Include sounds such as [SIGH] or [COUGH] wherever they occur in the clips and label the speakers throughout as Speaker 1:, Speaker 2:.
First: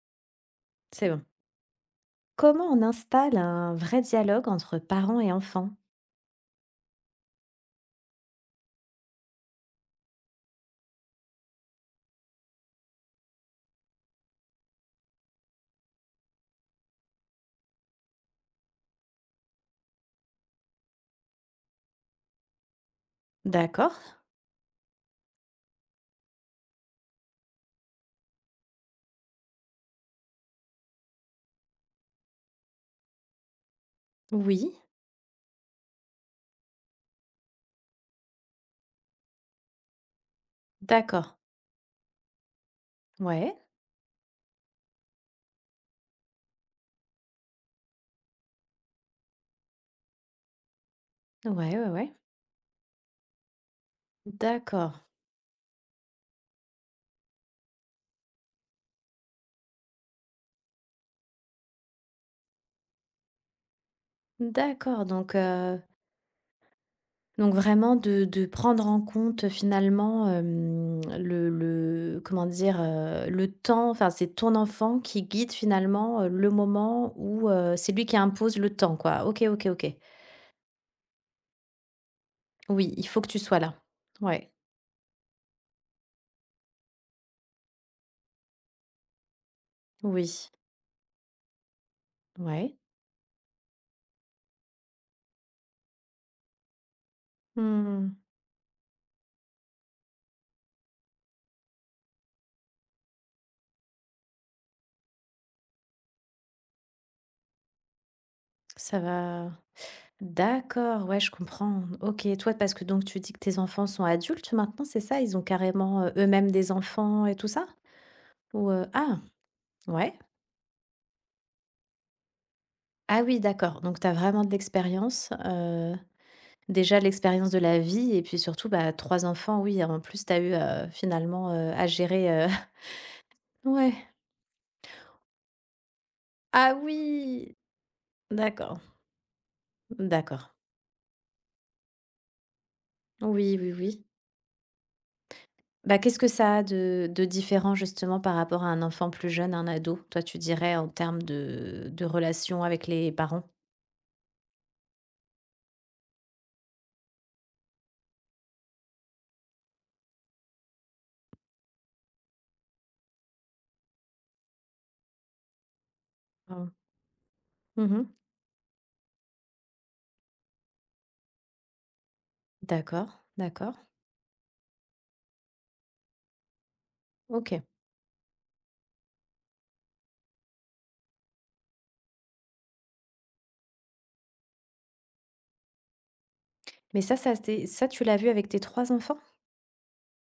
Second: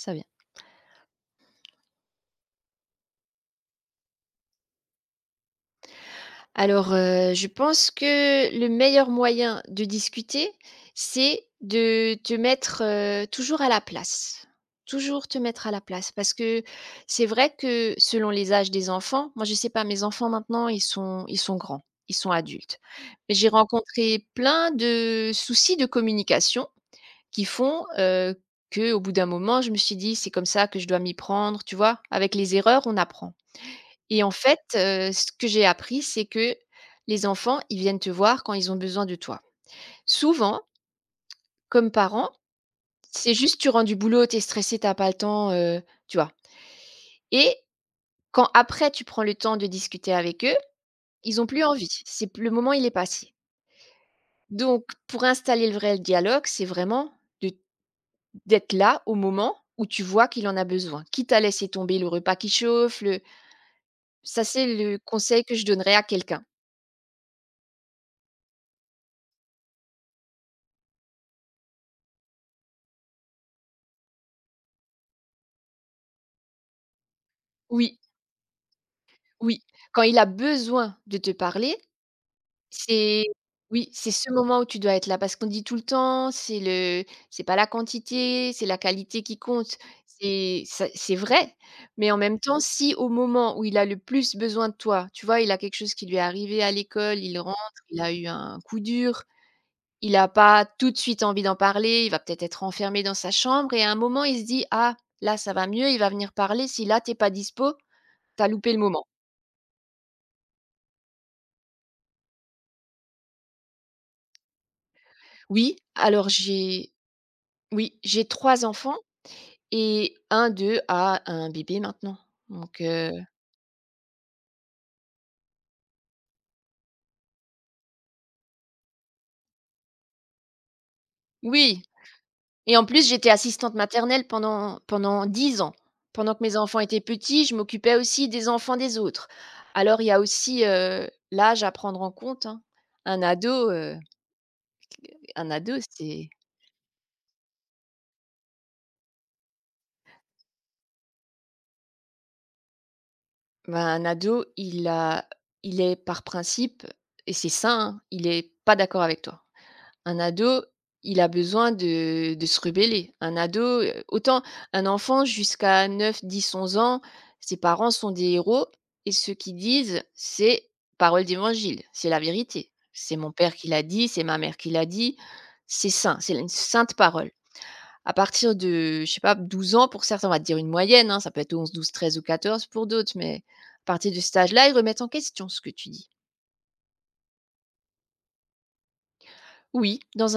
Speaker 1: Ça vient.
Speaker 2: C'est bon. Comment on installe un vrai dialogue entre parents et enfants?
Speaker 1: Je pense que le meilleur moyen de discuter, c'est de te mettre, toujours à la place. Toujours te mettre à la place parce que c'est vrai que selon les âges des enfants, moi, je sais pas, mes enfants maintenant, ils sont grands, ils sont adultes. Mais j'ai
Speaker 2: D'accord.
Speaker 1: rencontré plein de soucis de communication qui font, que, au bout d'un moment, je me suis dit: «C'est comme ça que je dois m'y prendre», tu vois? Avec les erreurs, on apprend. Et en fait,
Speaker 2: Oui.
Speaker 1: ce que j'ai appris, c'est que les enfants, ils viennent te voir quand ils ont besoin de toi. Souvent,
Speaker 2: D'accord.
Speaker 1: comme parent, c'est
Speaker 2: Ouais.
Speaker 1: juste tu rentres du boulot, t'es stressé, t'as pas le temps, tu vois? Et quand après tu prends le temps de discuter avec eux, ils ont
Speaker 2: Ouais,
Speaker 1: plus
Speaker 2: ouais,
Speaker 1: envie.
Speaker 2: ouais.
Speaker 1: C'est p le moment, il est passé. Donc
Speaker 2: D'accord.
Speaker 1: pour installer le vrai dialogue, c'est vraiment de d'être là au moment où tu vois qu'il en a besoin, quitte à laisser tomber le repas qui chauffe, le ça c'est le
Speaker 2: D'accord.
Speaker 1: conseil que je donnerais à quelqu'un.
Speaker 2: Donc vraiment de prendre en compte, finalement, le comment dire? Le temps, enfin, c'est ton enfant qui guide, finalement, le moment où, c'est
Speaker 1: Oui.
Speaker 2: lui qui impose le temps, quoi. OK,
Speaker 1: Oui,
Speaker 2: OK, OK.
Speaker 1: quand il a besoin de te parler,
Speaker 2: Oui, il faut
Speaker 1: c'est
Speaker 2: que tu sois là.
Speaker 1: oui, c'est ce
Speaker 2: Ouais.
Speaker 1: moment où tu dois être là parce qu'on dit tout le temps, c'est pas la quantité, c'est la qualité qui compte.
Speaker 2: Oui.
Speaker 1: C'est ça c'est vrai, mais en même temps,
Speaker 2: Ouais.
Speaker 1: si au moment où il a le plus besoin de toi, tu vois, il a quelque chose qui lui est arrivé à l'école, il rentre, il
Speaker 2: Mmh.
Speaker 1: a eu un coup dur, il a pas tout de suite envie d'en parler, il va peut-être être enfermé dans sa chambre et à un moment, il se dit: «Ah, là, ça va mieux, il va venir parler, si là, t'es pas dispo, t'as loupé le
Speaker 2: Ça
Speaker 1: moment».
Speaker 2: va. D'accord, ouais, je comprends. Ok, toi, parce que donc tu dis que tes enfants sont adultes maintenant, c'est ça? Ils ont
Speaker 1: Oui,
Speaker 2: carrément
Speaker 1: alors
Speaker 2: eux-mêmes des
Speaker 1: j'ai
Speaker 2: enfants et tout ça?
Speaker 1: Oui, j'ai trois
Speaker 2: Ou
Speaker 1: enfants
Speaker 2: Ah, ouais.
Speaker 1: et un d'eux a un bébé maintenant, donc
Speaker 2: Ah oui, d'accord. Donc tu as vraiment de l'expérience, déjà l'expérience de la vie et puis surtout, bah, trois enfants, oui. En plus, tu as eu finalement
Speaker 1: oui
Speaker 2: à gérer,
Speaker 1: et en plus, j'étais
Speaker 2: [LAUGHS]
Speaker 1: assistante
Speaker 2: ouais.
Speaker 1: maternelle pendant 10 ans. Pendant que mes
Speaker 2: Ah
Speaker 1: enfants étaient petits,
Speaker 2: oui,
Speaker 1: je m'occupais aussi des enfants
Speaker 2: d'accord,
Speaker 1: des autres. Alors il y a
Speaker 2: d'accord.
Speaker 1: aussi, l'âge à prendre en compte, hein. Un
Speaker 2: Oui, oui,
Speaker 1: ado,
Speaker 2: oui.
Speaker 1: un ado,
Speaker 2: Bah, qu'est-ce que
Speaker 1: c'est
Speaker 2: ça a de différent justement par rapport à un enfant plus jeune, un ado? Toi, tu dirais en termes de relation avec les parents?
Speaker 1: un ado, il est par principe et c'est sain, hein, il est pas d'accord avec toi. Un ado, il a besoin de se rebeller. Un ado, autant un enfant jusqu'à neuf, dix,
Speaker 2: Mmh.
Speaker 1: onze ans, ses parents
Speaker 2: Mmh.
Speaker 1: sont des héros et ce qu'ils disent, c'est parole d'évangile, c'est la vérité. C'est
Speaker 2: D'accord,
Speaker 1: mon père qui
Speaker 2: d'accord.
Speaker 1: l'a dit, c'est ma mère qui l'a dit, c'est saint, c'est une sainte parole.
Speaker 2: OK.
Speaker 1: À partir de, je sais pas, 12 ans pour certains, on va dire une moyenne, hein, ça peut être 11, 12, 13 ou 14 pour d'autres, mais à partir de cet âge-là, ils remettent en question ce que tu dis.
Speaker 2: Mais ça c'est ça, tu l'as vu avec tes 3 enfants?
Speaker 1: Oui, dans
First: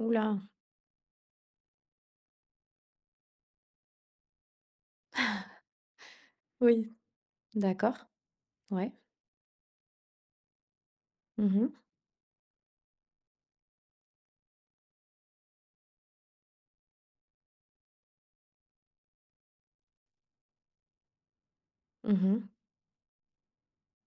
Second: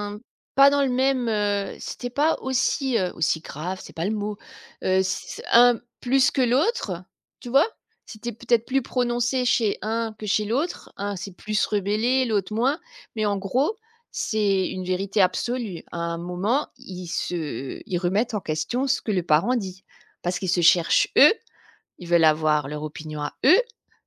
Speaker 2: Ouh là!
Speaker 1: pas dans le même, c'était pas aussi, aussi grave, c'est pas le mot, c un plus que
Speaker 2: Oui.
Speaker 1: l'autre, tu vois?
Speaker 2: D'accord.
Speaker 1: C'était peut-être plus
Speaker 2: Ouais.
Speaker 1: prononcé chez un que chez l'autre. Un s'est
Speaker 2: Mmh
Speaker 1: plus
Speaker 2: mh.
Speaker 1: rebellé, l'autre moins, mais en gros, c'est une vérité absolue. À un moment, ils remettent en question ce que le parent dit, parce qu'ils se cherchent, eux, ils
Speaker 2: Mmh
Speaker 1: veulent
Speaker 2: mh.
Speaker 1: avoir leur opinion à eux.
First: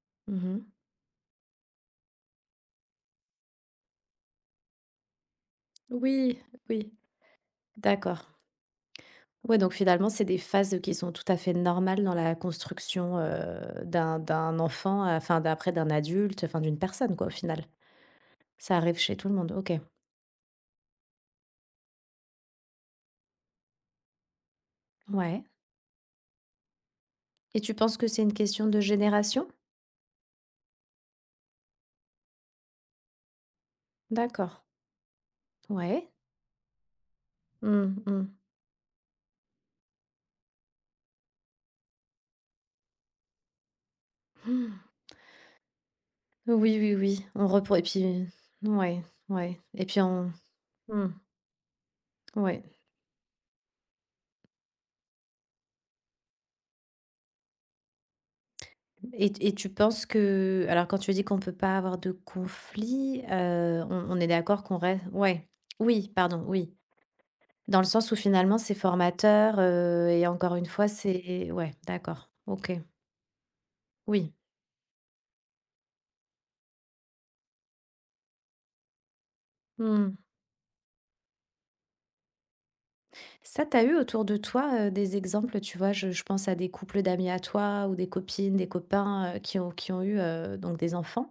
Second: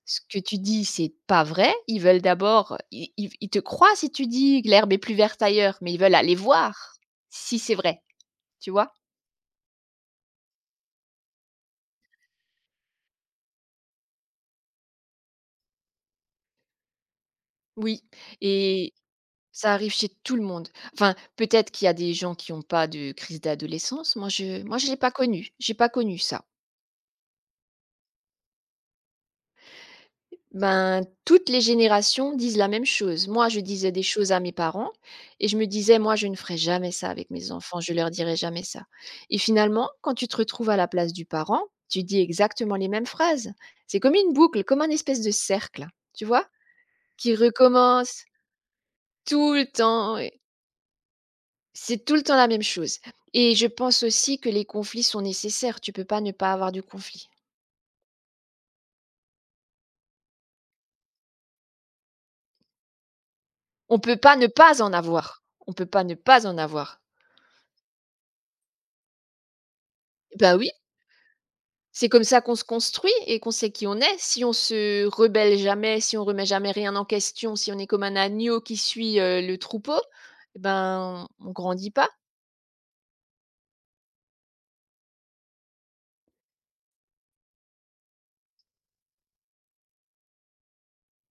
Speaker 1: Ce que tu
Speaker 2: Mmh.
Speaker 1: dis, c'est pas vrai. Ils veulent d'abord Ils te croient si tu dis que l'herbe est plus verte ailleurs, mais ils veulent aller
Speaker 2: Oui, oui.
Speaker 1: voir si c'est vrai,
Speaker 2: D'accord.
Speaker 1: tu vois?
Speaker 2: Ouais, donc finalement, c'est des phases qui sont tout à fait normales dans la construction, d'un enfant, enfin, d'après d'un adulte, enfin, d'une personne quoi, au final.
Speaker 1: Oui
Speaker 2: Ça
Speaker 1: et
Speaker 2: arrive chez tout le monde, OK.
Speaker 1: ça arrive chez tout le monde. Enfin, peut-être qu'il y a des gens qui n'ont pas de crise d'adolescence. Moi, je l'ai pas
Speaker 2: Ouais.
Speaker 1: connu, j'ai pas connu ça.
Speaker 2: Et tu penses que c'est une question de génération?
Speaker 1: Ben, toutes les générations disent la même chose. Moi, je disais des choses à mes
Speaker 2: D'accord.
Speaker 1: parents et je me disais:
Speaker 2: Ouais.
Speaker 1: «Moi, je ne ferai jamais ça avec mes enfants, je
Speaker 2: Mmh,
Speaker 1: leur
Speaker 2: mmh.
Speaker 1: dirai jamais ça» et finalement, quand tu te retrouves à la place du parent, tu dis exactement les mêmes phrases. C'est comme une boucle, comme un espèce de cercle, tu vois?
Speaker 2: Oui, oui, oui.
Speaker 1: Qui
Speaker 2: On reprend, et
Speaker 1: recommence
Speaker 2: puis ouais,
Speaker 1: tout
Speaker 2: ouais.
Speaker 1: le
Speaker 2: Et puis
Speaker 1: temps
Speaker 2: on
Speaker 1: et
Speaker 2: mmh,
Speaker 1: c'est tout le temps la
Speaker 2: ouais.
Speaker 1: même chose et je pense aussi que les conflits sont nécessaires. Tu peux pas ne pas avoir de conflit.
Speaker 2: Et tu penses que alors quand tu dis qu'on ne peut pas avoir de conflit,
Speaker 1: On
Speaker 2: on
Speaker 1: peut
Speaker 2: on est
Speaker 1: pas ne
Speaker 2: d'accord qu'on
Speaker 1: pas en
Speaker 2: reste
Speaker 1: avoir.
Speaker 2: ouais.
Speaker 1: On peut pas
Speaker 2: Oui,
Speaker 1: ne
Speaker 2: pardon,
Speaker 1: pas en
Speaker 2: oui.
Speaker 1: avoir.
Speaker 2: Dans le sens où finalement c'est formateur, et
Speaker 1: Bah,
Speaker 2: encore une
Speaker 1: oui.
Speaker 2: fois c'est ouais,
Speaker 1: C'est comme
Speaker 2: d'accord.
Speaker 1: ça qu'on se
Speaker 2: OK.
Speaker 1: construit et qu'on sait qui on est.
Speaker 2: Oui.
Speaker 1: Si on se rebelle jamais, si on remet jamais rien en question, si on est comme un agneau qui suit, le troupeau,
Speaker 2: Mmh.
Speaker 1: et ben, on grandit pas.
Speaker 2: Ça, t'as eu autour de toi, des exemples, tu vois? Je pense à des couples d'amis à toi ou des copines, des copains, qui ont eu, donc des enfants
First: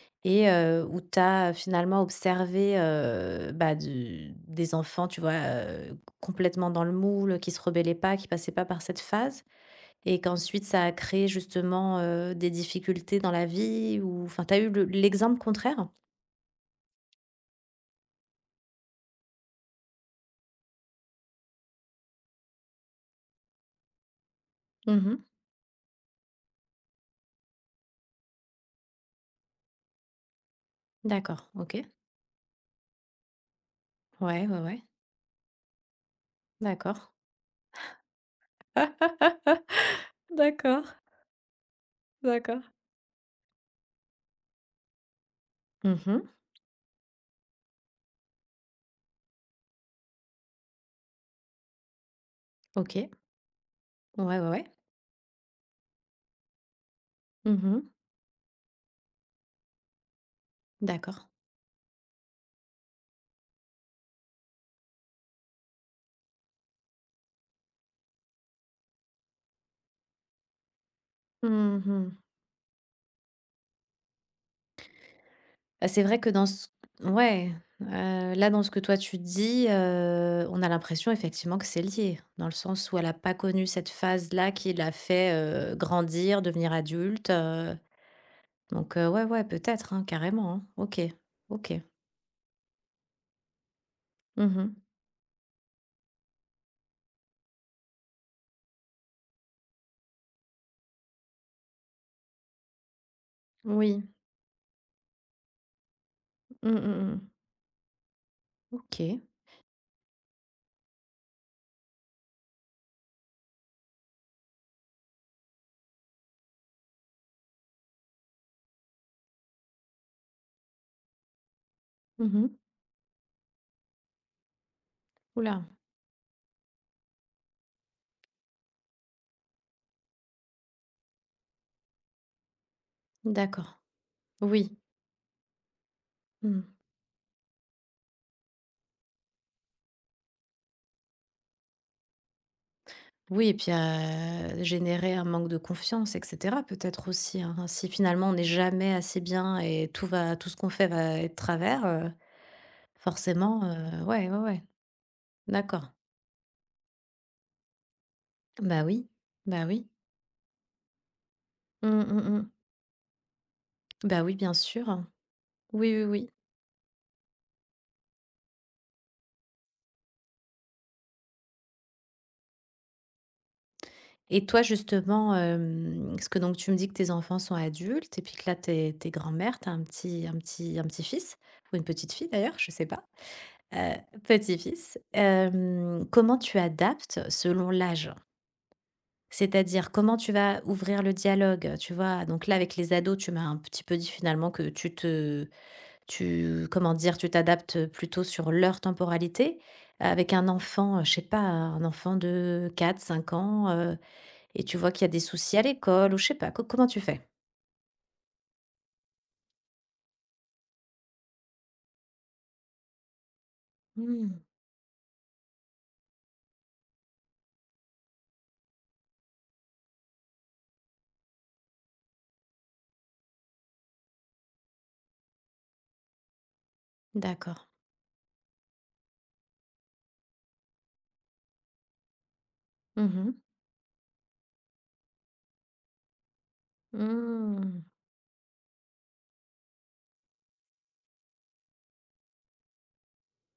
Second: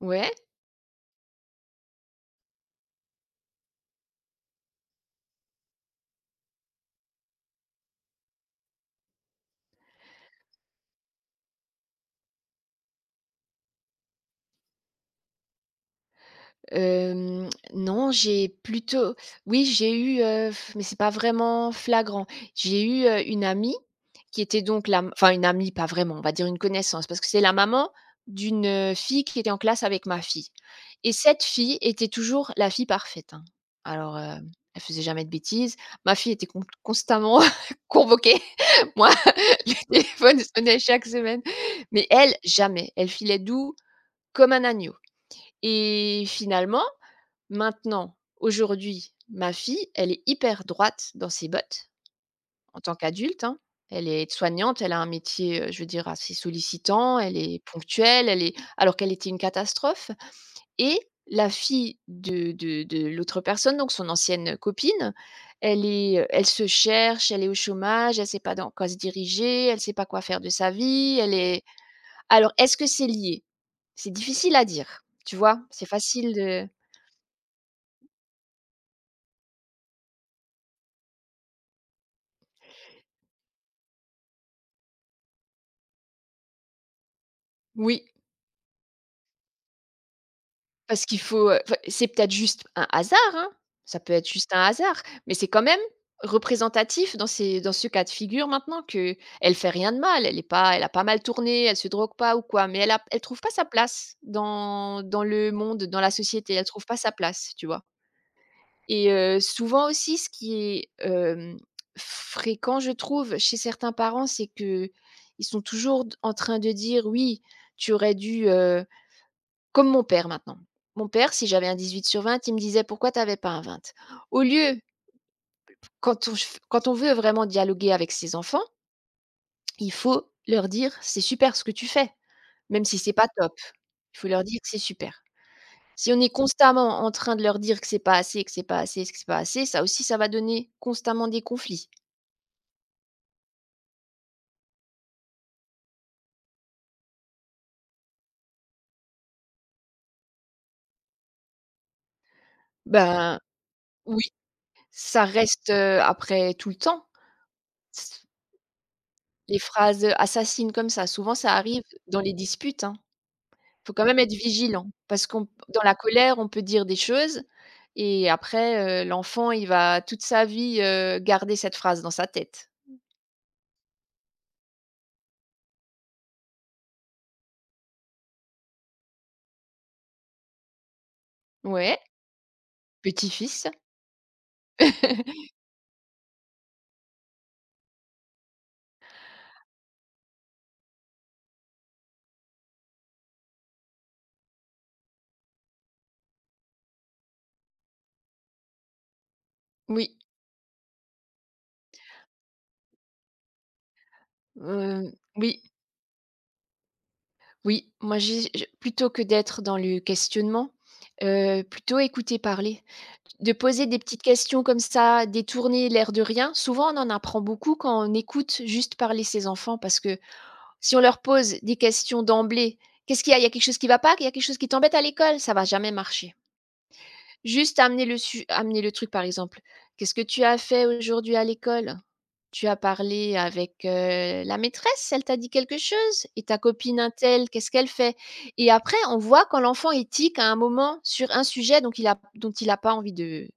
Speaker 1: Ouais.
Speaker 2: et où t'as finalement observé, bah, du des enfants, tu vois? Complètement dans le moule, qui se rebellaient pas, qui passaient pas par cette phase, et qu'ensuite ça a créé justement, des difficultés dans la vie ou enfin, t'as eu le l'exemple contraire?
Speaker 1: Non, j'ai plutôt oui, j'ai eu, mais c'est pas vraiment flagrant. J'ai eu, une amie qui était donc la m
Speaker 2: Mmh.
Speaker 1: enfin une amie, pas vraiment, on va dire une connaissance, parce que c'est la maman d'une, fille qui était en classe avec ma fille et cette
Speaker 2: D'accord,
Speaker 1: fille
Speaker 2: OK.
Speaker 1: était toujours la fille parfaite, hein. Alors,
Speaker 2: Ouais, ouais, ouais.
Speaker 1: elle faisait jamais de bêtises. Ma fille était
Speaker 2: D'accord.
Speaker 1: constamment [LAUGHS] convoquée. [LAUGHS] Moi, [LAUGHS] le
Speaker 2: [LAUGHS]
Speaker 1: téléphone sonnait
Speaker 2: D'accord,
Speaker 1: chaque semaine, mais elle,
Speaker 2: d'accord.
Speaker 1: jamais. Elle filait doux comme un agneau
Speaker 2: Mmh.
Speaker 1: et finalement Maintenant, aujourd'hui, ma fille, elle est hyper droite dans ses bottes en tant
Speaker 2: OK.
Speaker 1: qu'adulte, hein. Elle est
Speaker 2: Ouais, ouais, ouais.
Speaker 1: soignante elle a un métier, je veux dire assez sollicitant, elle est
Speaker 2: Mmh.
Speaker 1: ponctuelle, elle est alors qu'elle était une catastrophe et
Speaker 2: D'accord.
Speaker 1: la fille de l'autre personne, donc son ancienne copine, elle est, elle se cherche, elle est au chômage, elle ne sait pas dans quoi se diriger, elle ne sait pas quoi faire de sa vie, elle est
Speaker 2: Mmh.
Speaker 1: alors est-ce que c'est lié? C'est difficile à dire, tu vois? C'est
Speaker 2: Bah, c'est vrai que
Speaker 1: facile
Speaker 2: dans ce
Speaker 1: de
Speaker 2: ouais, heu, là, dans ce que toi tu dis, on a l'impression effectivement que c'est lié. Dans le sens où elle a pas connu cette phase-là qui l'a fait, grandir, devenir adulte,
Speaker 1: Oui.
Speaker 2: donc ouais, ouais, peut-être, hein, carrément, hein. OK,
Speaker 1: Parce qu'il faut,
Speaker 2: OK.
Speaker 1: enfin, c'est peut-être juste un hasard, hein, ça peut être juste un
Speaker 2: Mmh.
Speaker 1: hasard, mais c'est quand même représentatif dans ces dans ce cas de figure maintenant qu'elle fait rien de mal, elle est pas elle a pas mal tourné, elle se drogue pas ou quoi, mais elle trouve pas sa
Speaker 2: Oui.
Speaker 1: place dans le monde, dans la société, elle
Speaker 2: Mmh,
Speaker 1: trouve
Speaker 2: mmh,
Speaker 1: pas sa
Speaker 2: mmh.
Speaker 1: place, tu vois? Et
Speaker 2: OK.
Speaker 1: souvent aussi ce qui est, fréquent je trouve chez certains parents, c'est qu'ils sont toujours d en train de dire: «Oui, tu aurais dû, comme mon père maintenant. Mon père, si j'avais un 18/20,
Speaker 2: Mmh. Oula.
Speaker 1: il me disait: «Pourquoi tu n'avais pas un 20?» Au lieu, quand on veut vraiment dialoguer avec ses enfants, il faut leur dire: «C'est super ce que tu fais», même si c'est pas top.
Speaker 2: D'accord.
Speaker 1: Il faut leur dire que
Speaker 2: Oui.
Speaker 1: c'est super. Si on est
Speaker 2: Mmh.
Speaker 1: constamment en train de leur dire que c'est pas assez, que c'est pas assez, que c'est pas assez, ça aussi, ça va donner constamment des conflits.
Speaker 2: Oui et puis, générer un manque de confiance et cetera peut-être aussi, hein? Si finalement on n'est jamais assez bien et tout va tout ce qu'on fait va être travers,
Speaker 1: Ben,
Speaker 2: forcément,
Speaker 1: oui,
Speaker 2: ouais, ouais, ouais,
Speaker 1: ça reste,
Speaker 2: d'accord.
Speaker 1: après tout le temps.
Speaker 2: Bah oui,
Speaker 1: Les
Speaker 2: bah oui.
Speaker 1: phrases assassines comme ça, souvent ça arrive
Speaker 2: Mmh,
Speaker 1: dans
Speaker 2: mmh,
Speaker 1: les
Speaker 2: mmh.
Speaker 1: disputes, hein. Faut quand même
Speaker 2: Bah
Speaker 1: être
Speaker 2: oui, bien
Speaker 1: vigilant
Speaker 2: sûr.
Speaker 1: parce qu'on dans la
Speaker 2: Oui, oui, oui.
Speaker 1: colère, on peut dire des choses et après, l'enfant, il va toute sa vie, garder cette phrase dans sa tête.
Speaker 2: Et toi justement, parce que donc tu me dis que tes enfants sont adultes et puis que là t'es grand-mère, t'as un petit un petit un petit-fils ou une
Speaker 1: Ouais,
Speaker 2: petite-fille d'ailleurs, je sais pas.
Speaker 1: petit-fils.
Speaker 2: Heu, petit-fils,
Speaker 1: [LAUGHS]
Speaker 2: comment tu adaptes selon l'âge? C'est-à-dire comment tu vas ouvrir le dialogue, tu vois? Donc là, avec les ados, tu m'as un petit peu dit finalement que tu comment dire? Tu t'adaptes plutôt sur leur temporalité.
Speaker 1: Oui,
Speaker 2: Avec un enfant, je sais pas, un enfant de quatre cinq ans, heu, et tu vois qu'il y a
Speaker 1: heu,
Speaker 2: des
Speaker 1: oui,
Speaker 2: soucis à l'école ou je sais pas, co comment tu fais?
Speaker 1: oui, moi j'ai je plutôt que d'être dans le questionnement, plutôt écouter parler. De poser des petites
Speaker 2: Mmh,
Speaker 1: questions comme ça, détourner l'air de rien. Souvent, on en apprend beaucoup quand on écoute juste parler ses enfants parce que Si on leur pose des questions d'emblée: «Qu'est-ce qu'il y a? Il y a quelque chose qui va pas? Il y a quelque chose qui t'embête à l'école?» ça va jamais marcher.
Speaker 2: d'accord.
Speaker 1: Juste amener le su amener le truc par exemple: «Qu'est-ce que tu as fait aujourd'hui à l'école? Tu as
Speaker 2: Mmh
Speaker 1: parlé
Speaker 2: mh.
Speaker 1: avec, la maîtresse? Elle t'a dit quelque chose? Et ta copine untel, qu'est-ce
Speaker 2: Mmh.
Speaker 1: qu'elle fait?» et après on voit quand l'enfant il tique à un moment sur un sujet donc il a dont il a pas envie de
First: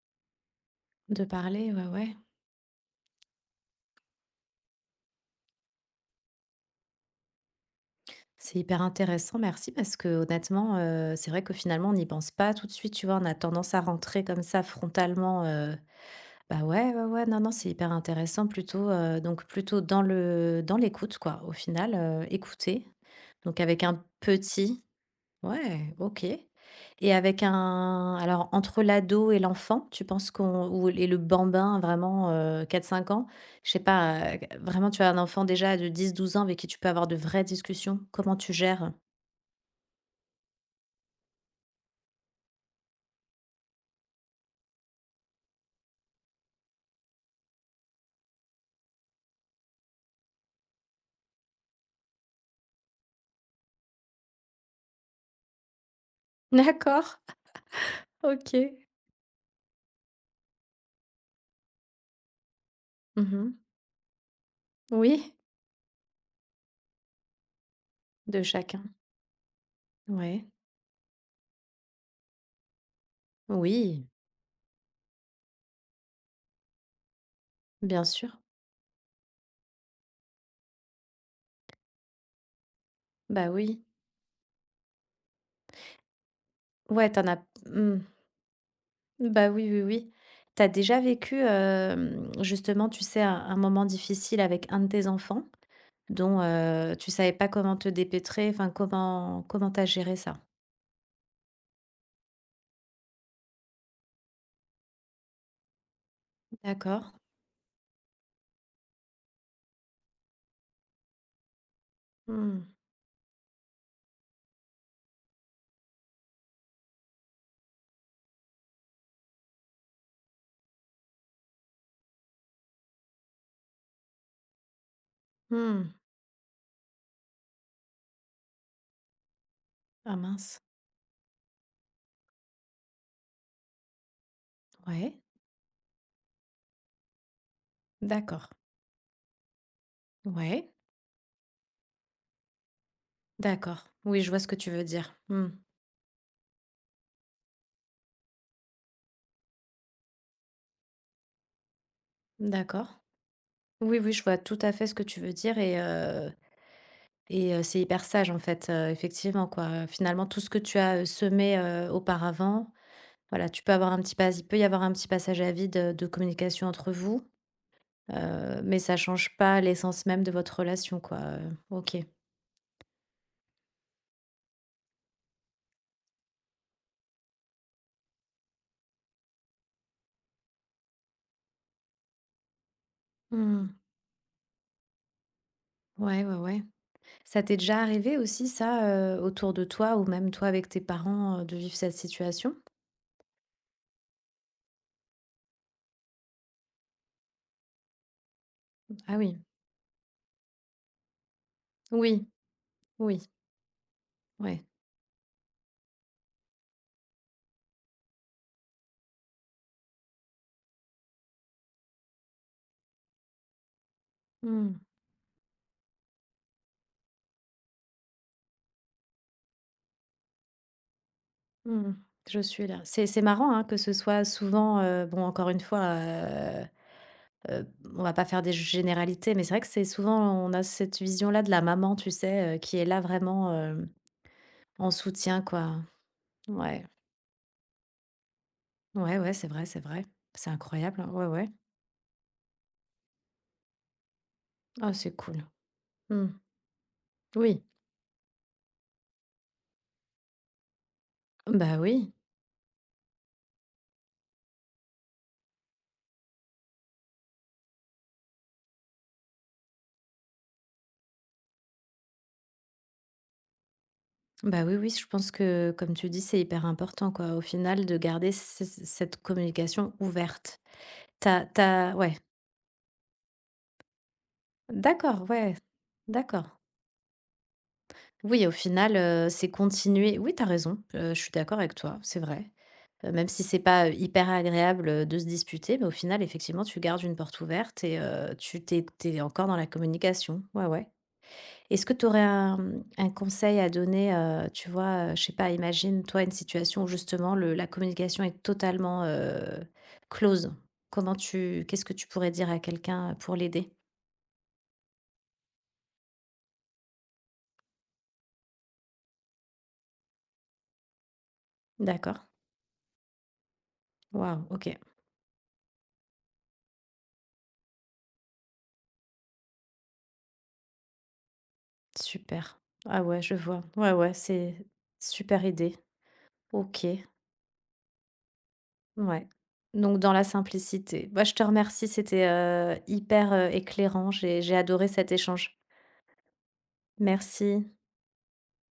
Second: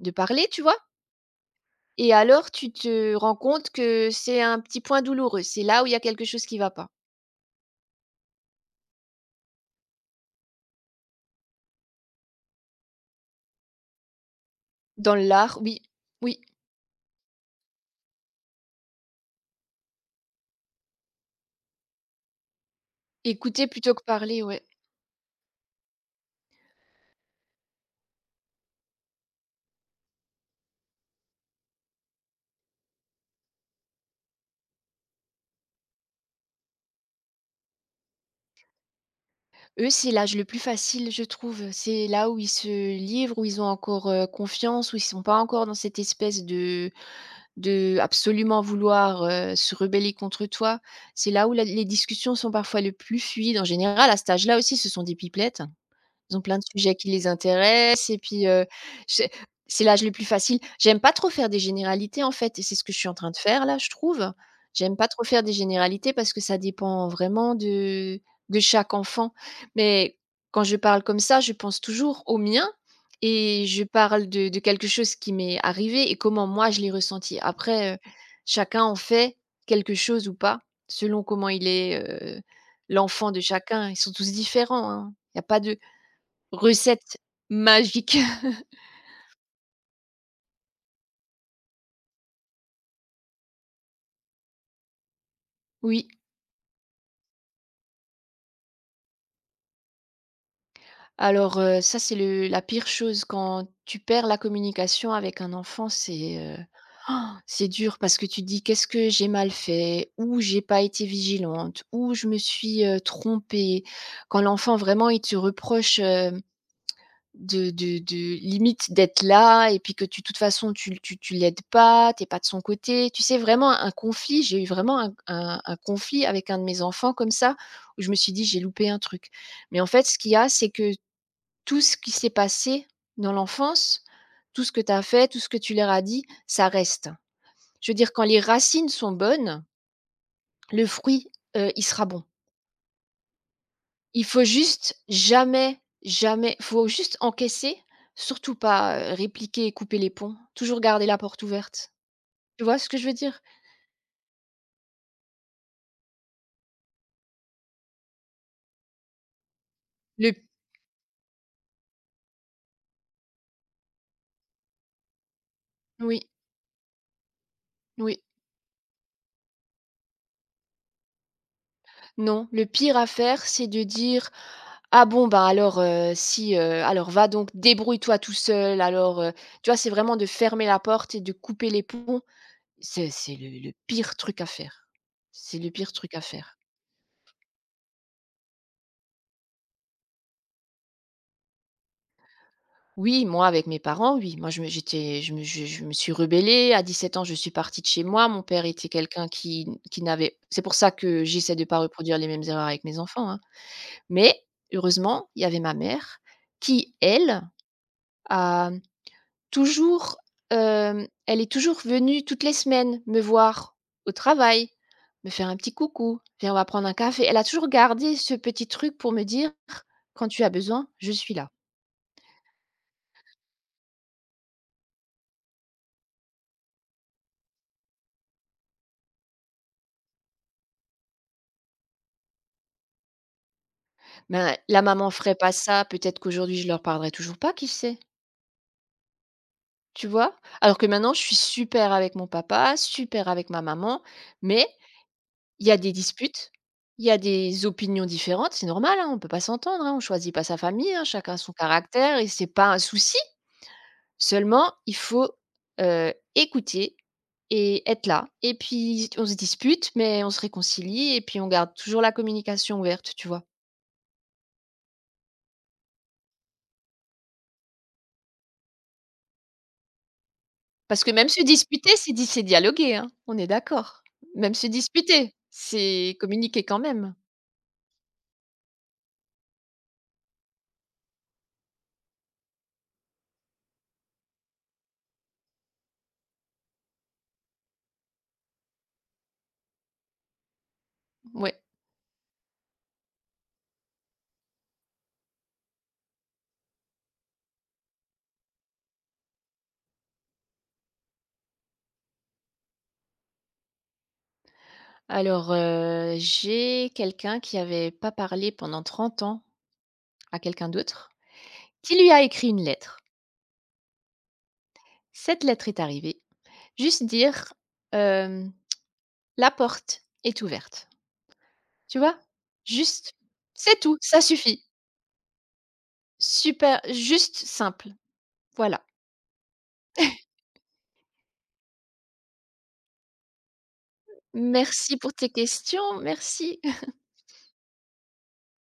Speaker 1: parler, tu vois?
Speaker 2: De parler, ouais,
Speaker 1: Et
Speaker 2: ouais.
Speaker 1: alors tu te rends compte que c'est un petit point douloureux, c'est là où il y a quelque chose qui va pas.
Speaker 2: C'est hyper intéressant, merci, parce qu'honnêtement, c'est vrai que finalement, on n'y pense pas tout de suite, tu vois? On a tendance à rentrer comme ça frontalement.
Speaker 1: Oui, oui.
Speaker 2: Bah, ouais, ouais, ouais, non, non, c'est hyper intéressant plutôt, donc plutôt dans le dans l'écoute quoi, au final, écouter, donc
Speaker 1: Écouter
Speaker 2: avec
Speaker 1: plutôt
Speaker 2: un
Speaker 1: que parler, ouais.
Speaker 2: petit ouais, OK. Et avec un alors entre l'ado et l'enfant, tu penses qu'on ou et le bambin vraiment, 4-5 ans, je sais pas, vraiment tu as un enfant déjà de dix douze ans avec qui tu peux avoir de vraies discussions, comment tu gères?
Speaker 1: Eux, c'est l'âge le plus facile, je trouve. C'est là où ils se livrent, où ils ont encore confiance, où ils sont pas encore dans cette espèce de, absolument vouloir se rebeller contre toi. C'est là où les discussions sont parfois le plus fluides. En général, à cet âge-là aussi, ce sont des pipelettes. Ils ont plein de sujets qui
Speaker 2: D'accord,
Speaker 1: les intéressent et puis,
Speaker 2: OK.
Speaker 1: c'est c'est l'âge le plus facile. J'aime pas trop faire des généralités en fait et c'est ce que je suis en train de
Speaker 2: Mmh.
Speaker 1: faire là, je trouve. J'aime pas trop
Speaker 2: Oui,
Speaker 1: faire des généralités parce que ça dépend vraiment de
Speaker 2: de chacun.
Speaker 1: chaque enfant. Mais
Speaker 2: Ouais.
Speaker 1: quand je parle comme ça, je pense toujours au mien et je
Speaker 2: Oui,
Speaker 1: parle de quelque chose qui m'est arrivé et comment moi je l'ai ressenti. Après,
Speaker 2: bien sûr.
Speaker 1: chacun en fait quelque chose ou pas, selon comment il est, heu, l'enfant de
Speaker 2: Bah, oui.
Speaker 1: chacun. Ils sont tous différents, hein. Il y a pas de
Speaker 2: Ouais,
Speaker 1: recette
Speaker 2: t'en as mmh.
Speaker 1: magique, [LAUGHS]
Speaker 2: Bah, oui, oui, oui. T'as déjà vécu, justement, tu sais, un moment difficile avec un de tes enfants
Speaker 1: oui.
Speaker 2: dont, tu savais pas comment te dépêtrer, enfin, comment t'as géré ça?
Speaker 1: Alors, ça, c'est le la pire chose quand tu perds la communication avec un enfant, c'est,
Speaker 2: D'accord.
Speaker 1: oh, c'est dur parce que tu te dis: «Qu'est-ce que j'ai mal fait? Ou j'ai pas été vigilante? Ou je me
Speaker 2: Mmh.
Speaker 1: suis, trompée?» Quand l'enfant vraiment il te reproche, de limite d'être là et puis que tu de toute façon tu l'aides pas, t'es pas de son côté. Tu sais vraiment un conflit, j'ai eu vraiment un
Speaker 2: Mmh.
Speaker 1: conflit avec un de mes enfants comme ça, où je me suis dit: «J'ai loupé un truc». Mais en fait,
Speaker 2: Ah
Speaker 1: ce qu'il y a,
Speaker 2: mince.
Speaker 1: c'est que tout ce qui s'est passé dans l'enfance, tout ce que tu as
Speaker 2: Ouais.
Speaker 1: fait, tout ce que tu leur as dit, ça reste. Je veux dire quand les
Speaker 2: D'accord.
Speaker 1: racines sont bonnes,
Speaker 2: Ouais.
Speaker 1: le fruit, il sera bon.
Speaker 2: D'accord. Oui,
Speaker 1: Il
Speaker 2: je vois
Speaker 1: faut
Speaker 2: ce que tu veux
Speaker 1: juste
Speaker 2: dire. Mmh.
Speaker 1: jamais, jamais faut juste encaisser, surtout pas, répliquer et couper les ponts. Toujours garder la porte ouverte. Tu vois ce que
Speaker 2: D'accord.
Speaker 1: je veux dire?
Speaker 2: Oui, oui, je vois tout à fait ce que tu veux dire et heu, c'est hyper sage, en fait, effectivement, quoi. Finalement,
Speaker 1: Le
Speaker 2: tout ce que tu as, semé, auparavant. Voilà, tu peux avoir un petit pas il peut y avoir un petit passage à vide, de
Speaker 1: Oui,
Speaker 2: communication entre vous,
Speaker 1: oui,
Speaker 2: mais ça change pas l'essence même de votre relation, quoi, OK.
Speaker 1: non, le pire à faire, c'est de dire: «Ah bon, bah, alors, si, alors va donc, débrouille-toi tout seul, alors». Tu vois, c'est vraiment de fermer la porte et de couper les ponts. C'est le
Speaker 2: Mmh.
Speaker 1: pire truc à faire. C'est le pire truc à
Speaker 2: Ouais, ouais,
Speaker 1: faire.
Speaker 2: ouais. Ça t'est déjà arrivé aussi ça, autour de toi ou même toi avec tes parents, de vivre cette situation?
Speaker 1: Oui, moi, avec mes parents, oui. Moi, je me suis rebellée. À 17 ans, je suis partie de chez moi. Mon père était
Speaker 2: Ah
Speaker 1: quelqu'un
Speaker 2: oui.
Speaker 1: qui n'avait c'est pour ça que j'essaie de ne pas reproduire
Speaker 2: Oui,
Speaker 1: les mêmes erreurs avec mes
Speaker 2: oui,
Speaker 1: enfants, hein. Mais
Speaker 2: ouais.
Speaker 1: heureusement, il y avait ma mère qui, elle, a toujours, elle est toujours venue toutes les semaines me voir au travail,
Speaker 2: Mmh.
Speaker 1: me faire un petit coucou: «Viens, on va prendre un café». Elle a toujours gardé ce petit truc pour me dire: «Quand tu as besoin, je suis là».
Speaker 2: Mmh. Je suis là. C'est marrant, hein, que ce soit souvent, bon encore une fois, heu, on va pas faire des généralités, mais c'est vrai que c'est souvent on a cette vision-là de la maman, tu sais, qui est là vraiment, hem,
Speaker 1: Ben, la
Speaker 2: en
Speaker 1: maman ferait
Speaker 2: soutien,
Speaker 1: pas
Speaker 2: quoi.
Speaker 1: ça, peut-être qu'aujourd'hui je leur
Speaker 2: Ouais.
Speaker 1: parlerai toujours pas, qui sait?
Speaker 2: Ouais, ouais, c'est vrai, c'est vrai.
Speaker 1: Tu vois?
Speaker 2: C'est
Speaker 1: Alors que
Speaker 2: incroyable, hein.
Speaker 1: maintenant je
Speaker 2: Ouais,
Speaker 1: suis
Speaker 2: ouais.
Speaker 1: super avec mon papa, super avec ma maman, mais
Speaker 2: Ah, c'est cool.
Speaker 1: il y a des
Speaker 2: Mmh.
Speaker 1: disputes, il y a
Speaker 2: Oui.
Speaker 1: des opinions différentes, c'est normal, hein, on peut pas s'entendre, hein, on choisit pas sa famille, hein, chacun son
Speaker 2: Bah, oui.
Speaker 1: caractère et c'est pas un souci. Seulement, il faut, écouter et être là et puis on se dispute mais on se réconcilie et puis on garde toujours la communication ouverte, tu vois?
Speaker 2: Bah, oui, oui, je pense que, comme tu dis, c'est hyper important, quoi, au final, de garder c cette communication ouverte.
Speaker 1: Parce que même se
Speaker 2: T'as
Speaker 1: disputer,
Speaker 2: t'as ouais.
Speaker 1: c'est dialoguer, hein, on est d'accord? Même se
Speaker 2: D'accord,
Speaker 1: disputer,
Speaker 2: ouais.
Speaker 1: c'est
Speaker 2: D'accord.
Speaker 1: communiquer quand même,
Speaker 2: Oui, au final, c'est continuer oui, t'as raison, je suis d'accord avec toi, c'est vrai. Même si c'est pas, hyper agréable, de se disputer, mais au final, effectivement, tu gardes une porte ouverte et tu t'es es encore dans la communication. Ouais, ouais.
Speaker 1: ouais.
Speaker 2: Est-ce que tu aurais un, mmh, un conseil à donner, tu vois, je sais pas, imagine, toi, une situation où justement le la communication est totalement, close. Comment tu qu'est-ce que tu pourrais dire à quelqu'un pour l'aider?
Speaker 1: Alors, j'ai quelqu'un qui avait pas parlé pendant 30 ans à quelqu'un d'autre, qui lui
Speaker 2: D'accord.
Speaker 1: a écrit une lettre.
Speaker 2: Waouh, OK,
Speaker 1: Cette lettre est arrivée, juste dire, hem: «La porte est ouverte», tu vois?
Speaker 2: super. Ah
Speaker 1: Juste,
Speaker 2: ouais, je vois.
Speaker 1: c'est
Speaker 2: Ouais,
Speaker 1: tout,
Speaker 2: ouais,
Speaker 1: ça
Speaker 2: c'est
Speaker 1: suffit.
Speaker 2: super idée.
Speaker 1: Super,
Speaker 2: OK.
Speaker 1: juste simple, voilà.
Speaker 2: Ouais, donc dans la simplicité. Bah, je te remercie, c'était, hyper, éclairant. J'ai adoré
Speaker 1: Merci
Speaker 2: cet
Speaker 1: pour tes
Speaker 2: échange.
Speaker 1: questions, merci.
Speaker 2: Merci.